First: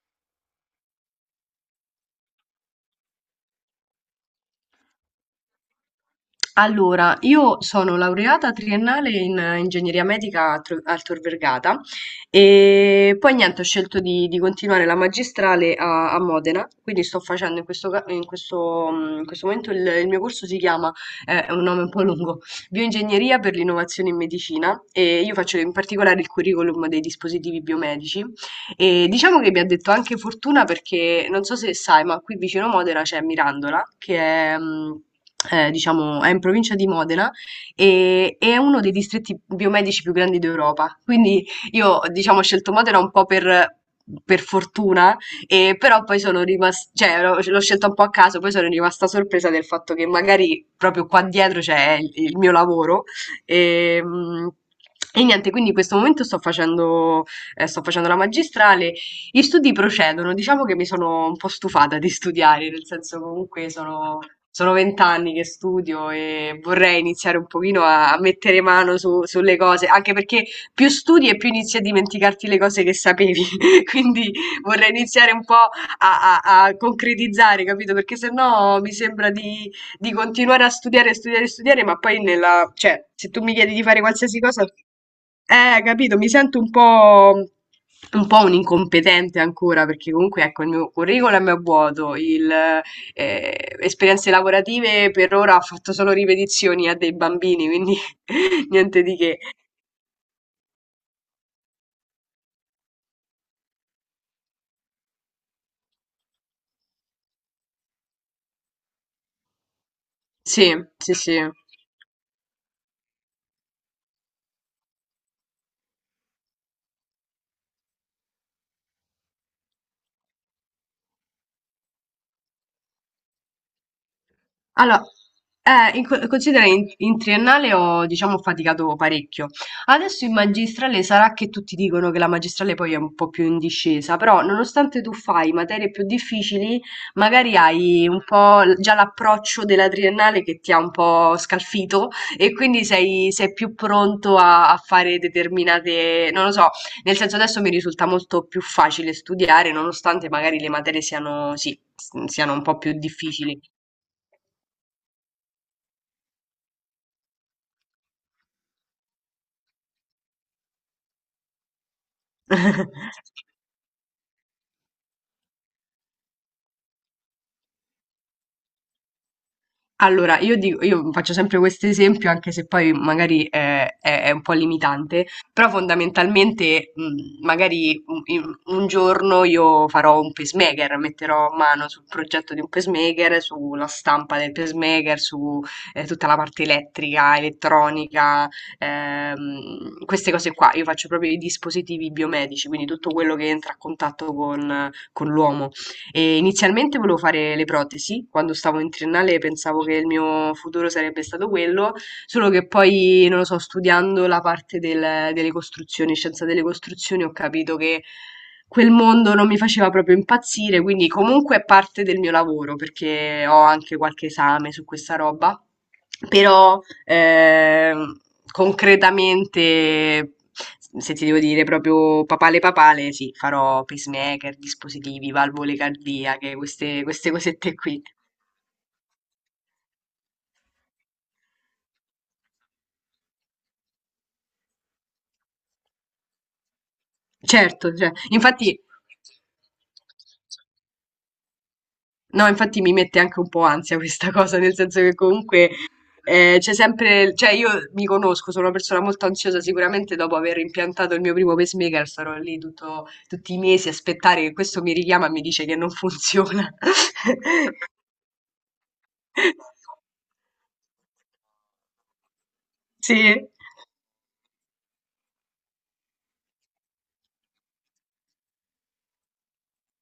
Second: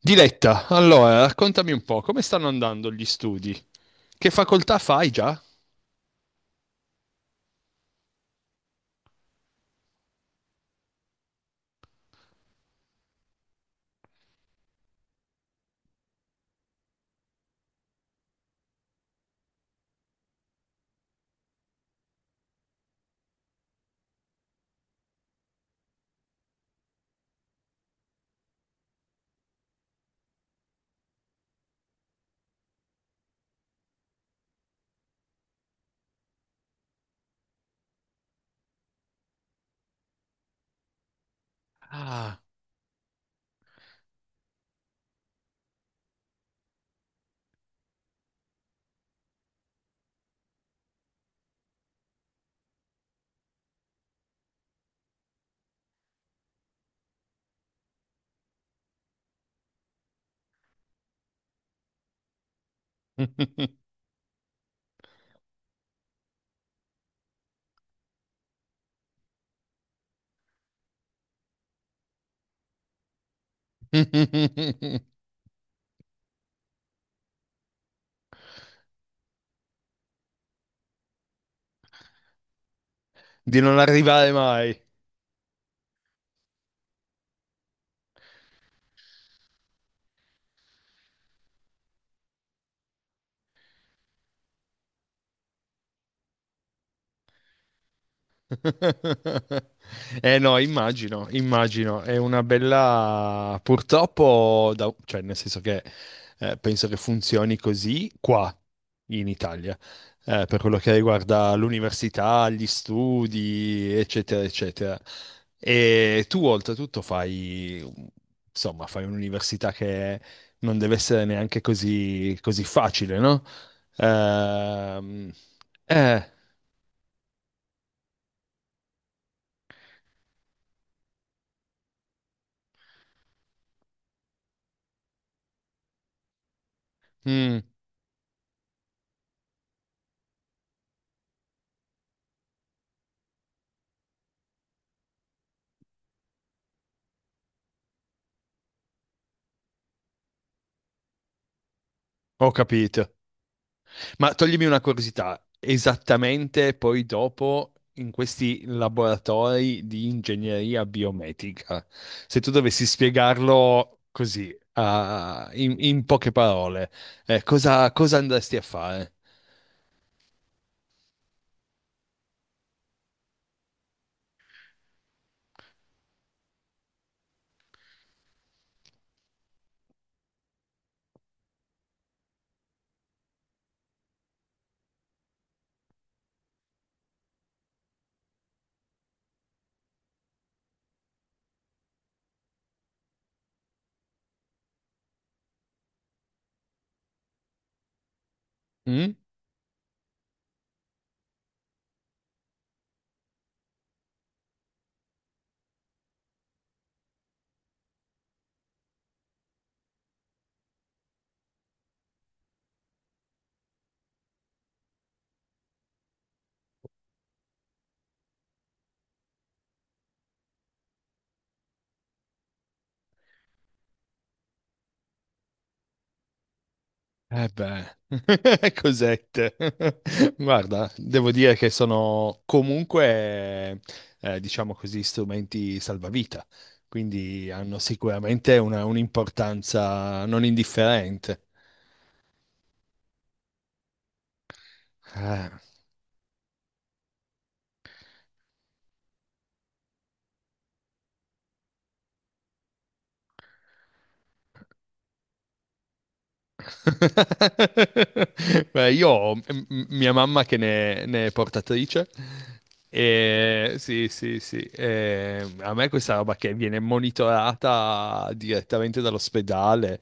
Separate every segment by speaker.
Speaker 1: Diletta, allora raccontami un po', come stanno andando gli studi? Che facoltà fai già?
Speaker 2: Allora, io sono laureata triennale in ingegneria medica a al Tor Vergata e poi niente, ho scelto di continuare la magistrale a Modena, quindi sto facendo in questo, in questo momento il mio corso si chiama, è un nome un po' lungo, Bioingegneria per l'innovazione in medicina e io faccio in particolare il curriculum dei dispositivi biomedici e diciamo che mi ha detto anche fortuna perché non so se sai, ma qui vicino Modena c'è Mirandola, che è, diciamo, è in provincia di Modena e è uno dei distretti biomedici più grandi d'Europa. Quindi io, diciamo,
Speaker 1: Ah.
Speaker 2: ho scelto Modena un po' per. Per fortuna, e però poi sono rimasta, cioè l'ho scelta un po' a caso, poi sono rimasta sorpresa del fatto che magari proprio qua dietro c'è il mio lavoro. E, mh, e niente, quindi in questo momento sto facendo la magistrale, gli studi procedono, diciamo che mi sono un po' stufata di studiare, nel senso comunque sono... Sono 20 anni che studio e vorrei iniziare un pochino a mettere mano sulle cose, anche perché più studi e più inizi a dimenticarti le cose che sapevi. Quindi vorrei iniziare un po' a concretizzare, capito? Perché sennò mi sembra di continuare a studiare, studiare, studiare, ma poi nella, cioè, se tu mi
Speaker 1: Di
Speaker 2: chiedi
Speaker 1: non
Speaker 2: di fare
Speaker 1: arrivare
Speaker 2: qualsiasi cosa,
Speaker 1: mai.
Speaker 2: capito, mi sento un po', un po' un incompetente ancora perché comunque ecco il mio curriculum è vuoto, esperienze lavorative per ora ho fatto solo ripetizioni a dei bambini, quindi niente di che.
Speaker 1: Eh no, immagino, immagino, è una bella... purtroppo, da- cioè nel senso che penso che funzioni così qua in Italia, per
Speaker 2: Sì,
Speaker 1: quello che
Speaker 2: sì, sì.
Speaker 1: riguarda l'università, gli studi, eccetera, eccetera. E tu oltretutto fai, insomma, fai un'università che non deve essere neanche così, così facile, no?
Speaker 2: Allora,
Speaker 1: Ehm, eh,
Speaker 2: considera in triennale ho, diciamo, faticato parecchio. Adesso in magistrale sarà che tutti dicono che la magistrale poi è un po' più in discesa, però nonostante tu fai materie più difficili, magari
Speaker 1: mm,
Speaker 2: hai un po' già l'approccio della triennale che ti ha un po' scalfito e quindi sei più pronto a fare determinate, non lo so, nel senso adesso mi risulta molto più facile studiare, nonostante magari le materie siano, sì,
Speaker 1: ho
Speaker 2: siano un po' più
Speaker 1: capito.
Speaker 2: difficili.
Speaker 1: Ma toglimi una curiosità, esattamente poi dopo in questi laboratori di ingegneria biomedica, se tu dovessi spiegarlo così, a- in, in poche parole, cosa, cosa andresti a fare?
Speaker 2: Allora, io faccio sempre questo esempio, anche se poi magari è un po' limitante, però fondamentalmente magari un giorno io farò un pacemaker, metterò mano sul progetto di un pacemaker, sulla stampa del pacemaker, su tutta la parte elettrica, elettronica, queste cose qua. Io faccio proprio i dispositivi biomedici, quindi tutto quello che entra a contatto con l'uomo. E inizialmente volevo fare le protesi, quando stavo in
Speaker 1: Mm?
Speaker 2: triennale pensavo che il mio futuro sarebbe stato quello, solo che poi, non lo so, studiando la parte delle costruzioni, scienza delle costruzioni, ho capito che quel mondo non mi faceva proprio impazzire, quindi comunque è parte del mio lavoro, perché ho anche qualche esame su questa roba. Però ehm, concretamente, se ti devo dire proprio papale papale, sì, farò pacemaker, dispositivi, valvole cardiache, queste, queste
Speaker 1: Eh
Speaker 2: cosette
Speaker 1: beh,
Speaker 2: qui.
Speaker 1: cosette. Guarda, devo dire che sono comunque, diciamo così, strumenti salvavita, quindi hanno
Speaker 2: Certo, cioè,
Speaker 1: sicuramente
Speaker 2: infatti...
Speaker 1: una- un'importanza non indifferente.
Speaker 2: No, infatti mi mette anche un po' ansia questa cosa, nel senso che
Speaker 1: Eh,
Speaker 2: comunque c'è sempre, cioè io mi conosco, sono una persona molto ansiosa, sicuramente dopo aver impiantato il mio primo pacemaker sarò lì tutti i mesi a aspettare che questo mi richiama e mi dice che non funziona.
Speaker 1: beh, io ho m- mia mamma che ne, ne è portatrice
Speaker 2: Sì,
Speaker 1: e sì, sì, sì, e a me questa roba che viene monitorata direttamente dall'ospedale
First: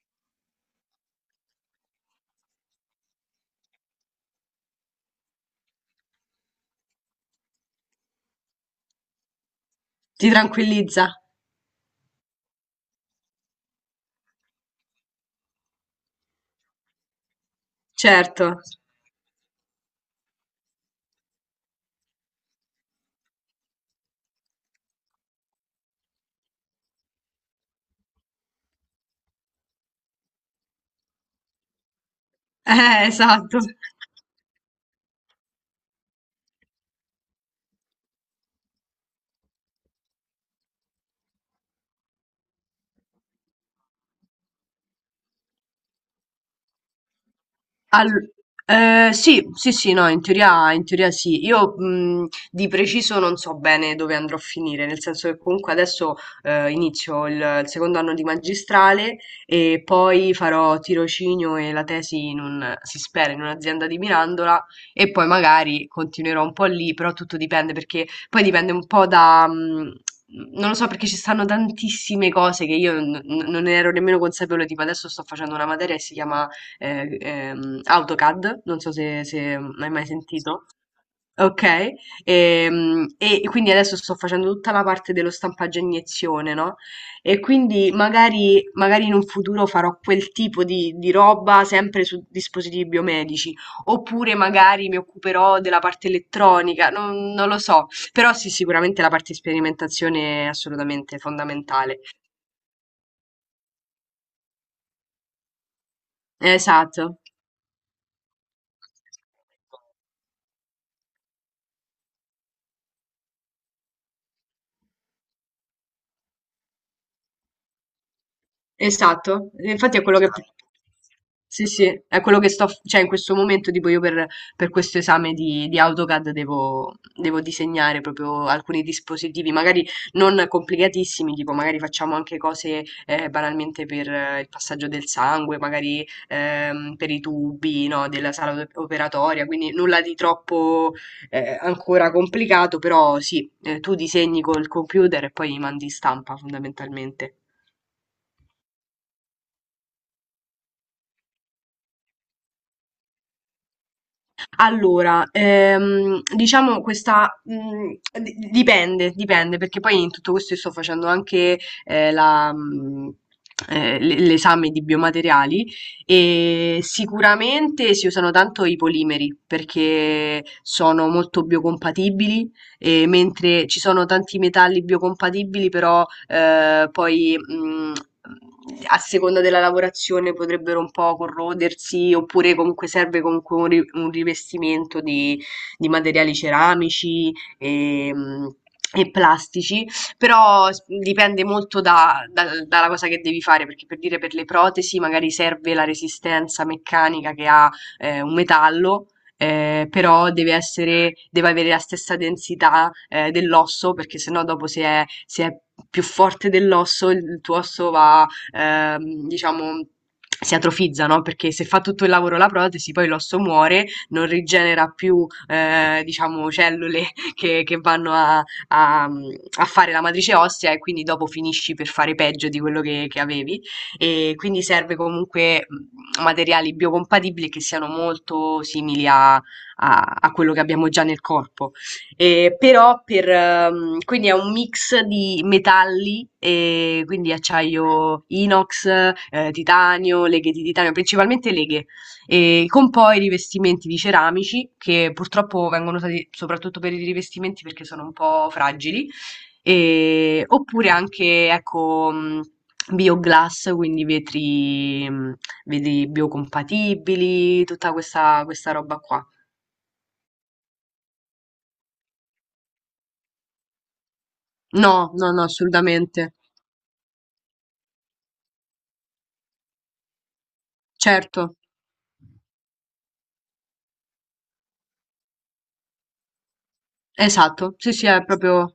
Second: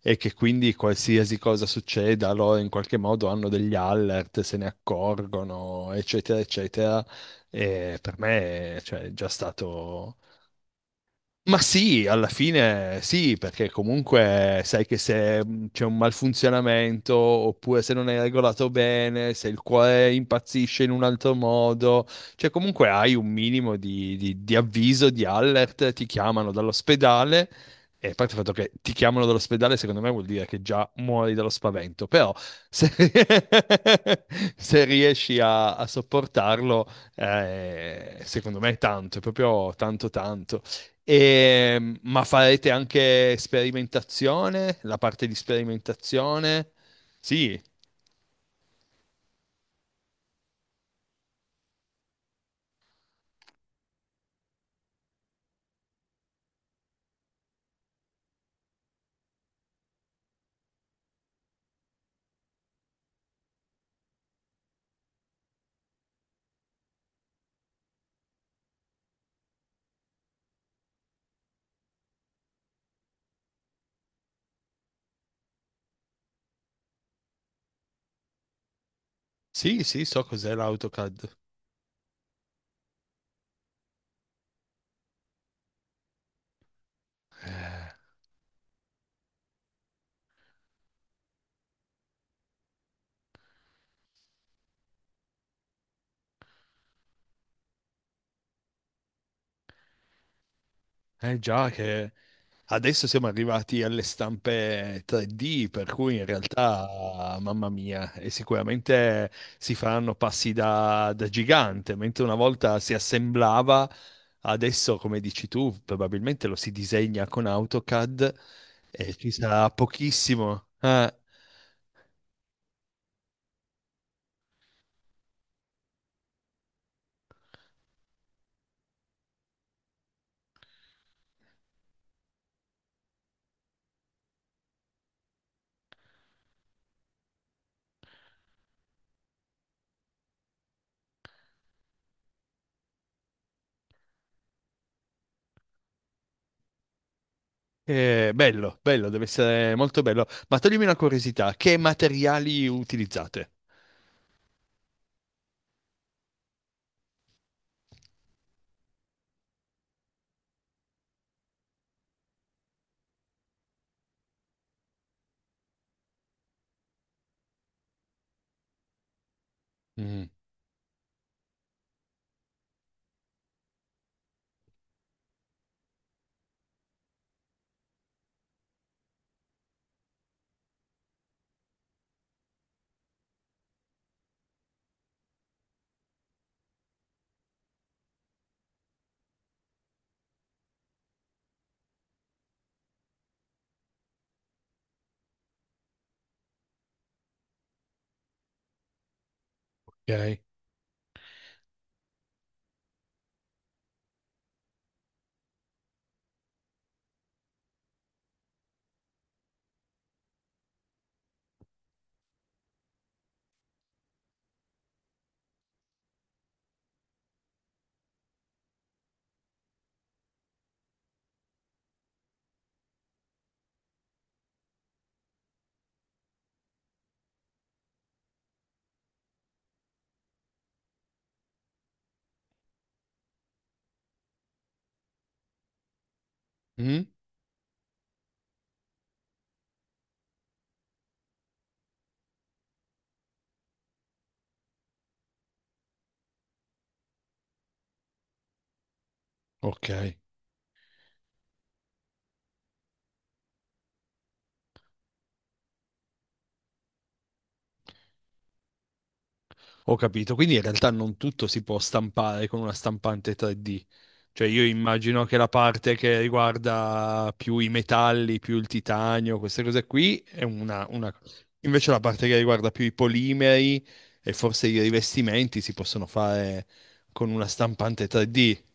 Speaker 1: e che quindi qualsiasi cosa succeda, loro in qualche modo hanno degli alert, se ne accorgono, eccetera, eccetera, e per me, cioè, è già stato
Speaker 2: ti tranquillizza,
Speaker 1: ma sì, alla fine sì, perché comunque sai che se c'è un malfunzionamento oppure se non è
Speaker 2: certo.
Speaker 1: regolato bene, se il cuore impazzisce in un altro modo, cioè comunque hai un minimo di avviso, di alert, ti chiamano dall'ospedale e a parte il fatto che ti chiamano dall'ospedale secondo me vuol dire che già muori dallo spavento, però se,
Speaker 2: Esatto.
Speaker 1: se riesci a, a sopportarlo, secondo me è tanto, è proprio tanto tanto. E, ma farete anche sperimentazione? La parte di sperimentazione? Sì,
Speaker 2: Al- sì, sì, sì, no, in teoria sì. Io di preciso non so bene dove andrò a finire, nel senso che comunque adesso inizio il secondo anno di magistrale e poi farò tirocinio e la tesi in un, si spera, in un'azienda di Mirandola e poi magari continuerò un po' lì, però tutto dipende perché poi dipende un po' da... Non lo so perché ci stanno tantissime cose che io non ne ero nemmeno consapevole, tipo adesso sto facendo una materia che si chiama AutoCAD, non so se
Speaker 1: sì,
Speaker 2: hai
Speaker 1: sì,
Speaker 2: mai
Speaker 1: so cos'è
Speaker 2: sentito.
Speaker 1: l'AutoCAD.
Speaker 2: Ok, quindi adesso sto facendo tutta la parte dello stampaggio a iniezione, no? E quindi magari, magari in un futuro farò quel tipo di roba sempre su dispositivi biomedici, oppure magari mi occuperò della parte elettronica, non lo so, però sì, sicuramente la parte di sperimentazione è assolutamente
Speaker 1: Eh già
Speaker 2: fondamentale.
Speaker 1: che adesso siamo arrivati alle stampe 3D, per cui in
Speaker 2: Esatto.
Speaker 1: realtà, mamma mia, e sicuramente si faranno passi da, da gigante, mentre una volta si assemblava, adesso, come dici tu, probabilmente lo si disegna con AutoCAD e ci
Speaker 2: Esatto,
Speaker 1: sarà
Speaker 2: e infatti è quello che esatto.
Speaker 1: pochissimo. Eh.
Speaker 2: Sì, sì, è quello che sto, cioè in questo momento tipo io per questo esame di AutoCAD devo, devo disegnare proprio alcuni dispositivi, magari non complicatissimi, tipo magari facciamo anche cose banalmente per il passaggio del sangue, magari per i tubi, no, della sala operatoria, quindi nulla di troppo ancora complicato, però sì, tu disegni col computer e poi mandi in stampa fondamentalmente.
Speaker 1: Bello, bello, deve essere molto bello. Ma toglimi una curiosità, che materiali utilizzate?
Speaker 2: Allora, diciamo questa dipende, dipende, perché poi in tutto questo io sto facendo anche eh, la, mh, l'esame di biomateriali e sicuramente si usano tanto i polimeri
Speaker 1: Mm,
Speaker 2: perché sono molto biocompatibili e mentre ci sono tanti metalli biocompatibili, però poi a seconda della lavorazione potrebbero un po' corrodersi, oppure comunque serve comunque un rivestimento di materiali ceramici e, mh, e plastici, però dipende molto dalla cosa che devi fare, perché per dire per le protesi magari serve la resistenza meccanica che ha un metallo però
Speaker 1: ok.
Speaker 2: deve avere la stessa densità, dell'osso, perché sennò dopo se è più forte dell'osso, il tuo osso va, diciamo si atrofizza, no, perché se fa tutto il lavoro la protesi poi l'osso muore, non rigenera più, diciamo cellule che vanno a a fare la matrice ossea e quindi dopo finisci per fare peggio di quello che avevi e quindi serve comunque materiali biocompatibili che siano molto simili a quello che abbiamo già nel corpo. E però per, quindi è un mix di metalli, e
Speaker 1: Mm,
Speaker 2: quindi acciaio inox, titanio, leghe di titanio, principalmente leghe, e con poi rivestimenti di ceramici che purtroppo vengono usati soprattutto per i rivestimenti perché sono un po' fragili.
Speaker 1: ok,
Speaker 2: Oppure anche, ecco, Bioglass, quindi vetri, vetri biocompatibili, tutta questa, questa roba qua.
Speaker 1: ho capito. Quindi in realtà non tutto si può stampare con una stampante 3D. Cioè io
Speaker 2: No,
Speaker 1: immagino
Speaker 2: no,
Speaker 1: che
Speaker 2: no,
Speaker 1: la parte che
Speaker 2: assolutamente.
Speaker 1: riguarda più i metalli, più il titanio, queste cose qui, è una...
Speaker 2: Certo,
Speaker 1: Invece la parte che riguarda più i polimeri e forse i rivestimenti si possono fare con una
Speaker 2: esatto, sì,
Speaker 1: stampante
Speaker 2: sì, è
Speaker 1: 3D.
Speaker 2: proprio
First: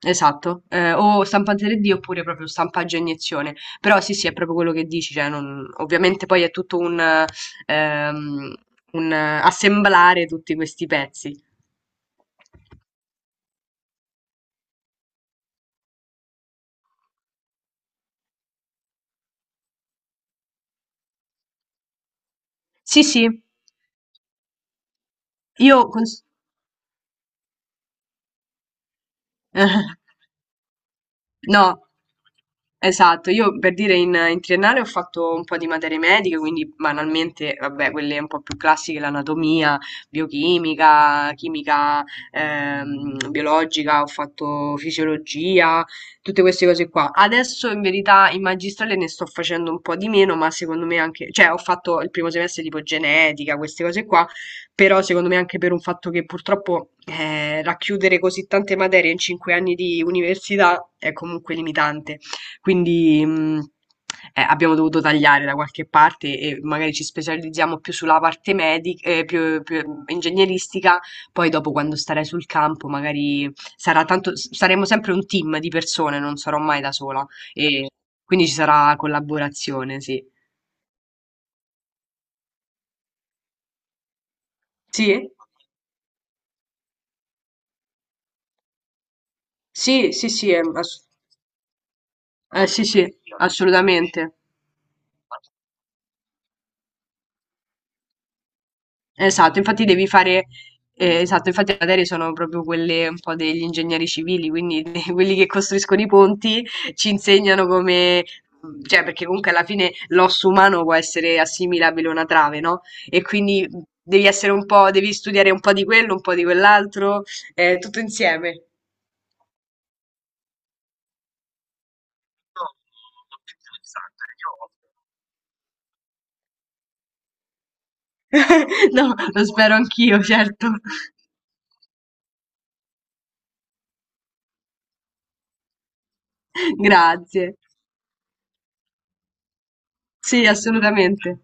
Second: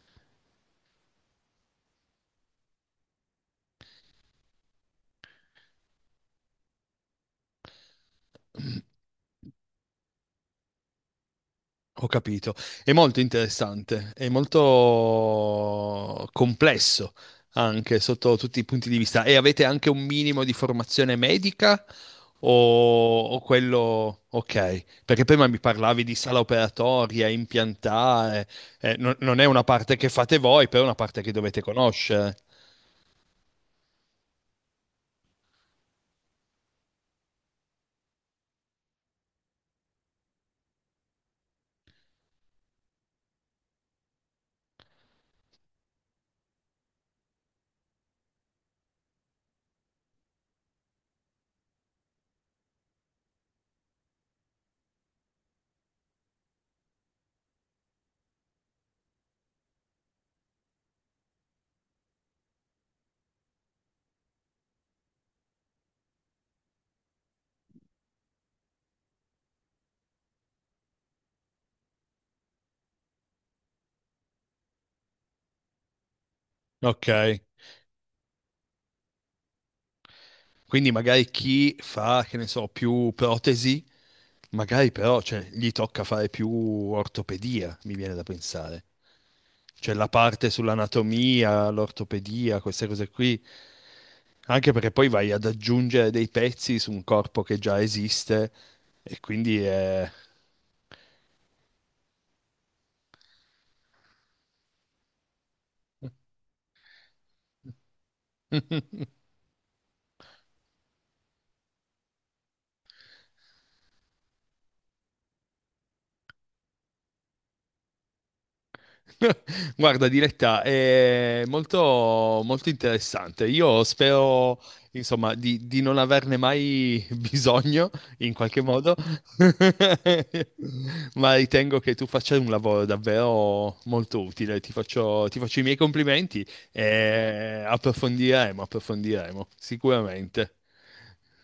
Speaker 2: esatto. Eh, o stampante 3D oppure proprio stampaggio a iniezione. Però sì, sì, è proprio quello che dici, cioè ovviamente poi è tutto ehm, un assemblare tutti questi pezzi.
Speaker 1: Ho capito. È molto interessante, è molto complesso anche sotto tutti i punti di vista. E avete anche un minimo di formazione medica
Speaker 2: Sì, sì,
Speaker 1: o quello... Ok, perché prima mi
Speaker 2: io...
Speaker 1: parlavi di sala operatoria, impiantare, non, non è una parte che fate voi, però è una parte che dovete
Speaker 2: No,
Speaker 1: conoscere.
Speaker 2: esatto. Io per dire in triennale ho fatto un po' di materie mediche, quindi banalmente, vabbè, quelle un po' più classiche, l'anatomia, biochimica, chimica biologica, ho fatto fisiologia, tutte queste cose qua. Adesso in verità in magistrale ne sto facendo un po' di meno, ma secondo me anche, cioè ho fatto il primo semestre tipo genetica, queste cose qua. Però secondo me anche per un fatto che purtroppo racchiudere così tante materie in 5 anni di università è comunque limitante. Quindi abbiamo dovuto tagliare da qualche parte e magari ci specializziamo più sulla parte medica, più ingegneristica. Poi dopo quando starai sul campo magari sarà tanto, saremo sempre un team di persone, non sarò mai da
Speaker 1: Ok,
Speaker 2: sola. E quindi ci sarà collaborazione, sì.
Speaker 1: quindi magari chi fa, che ne so, più protesi, magari però
Speaker 2: Sì?
Speaker 1: cioè, gli tocca fare più ortopedia, mi viene da pensare. Cioè la
Speaker 2: Sì, sì,
Speaker 1: parte
Speaker 2: sì,
Speaker 1: sull'anatomia, l'ortopedia,
Speaker 2: eh sì,
Speaker 1: queste
Speaker 2: sì,
Speaker 1: cose qui,
Speaker 2: assolutamente.
Speaker 1: anche perché poi vai ad aggiungere dei pezzi su un corpo che già esiste e
Speaker 2: Esatto,
Speaker 1: quindi
Speaker 2: infatti
Speaker 1: è...
Speaker 2: esatto, infatti le materie sono proprio quelle un po' degli ingegneri civili, quindi quelli che costruiscono i ponti ci insegnano come, cioè perché comunque alla fine l'osso umano può essere assimilabile a una trave, no? E quindi devi essere un po', devi studiare un po' di quello, un po' di quell'altro, tutto insieme.
Speaker 1: Guarda, Diletta, è molto, molto interessante. Io spero, insomma, di non averne mai bisogno in qualche modo,
Speaker 2: No, lo spero anch'io, certo.
Speaker 1: ma ritengo che tu faccia un lavoro davvero molto utile. Ti faccio i miei complimenti
Speaker 2: Grazie.
Speaker 1: e approfondiremo, approfondiremo,
Speaker 2: Sì,
Speaker 1: sicuramente.
Speaker 2: assolutamente.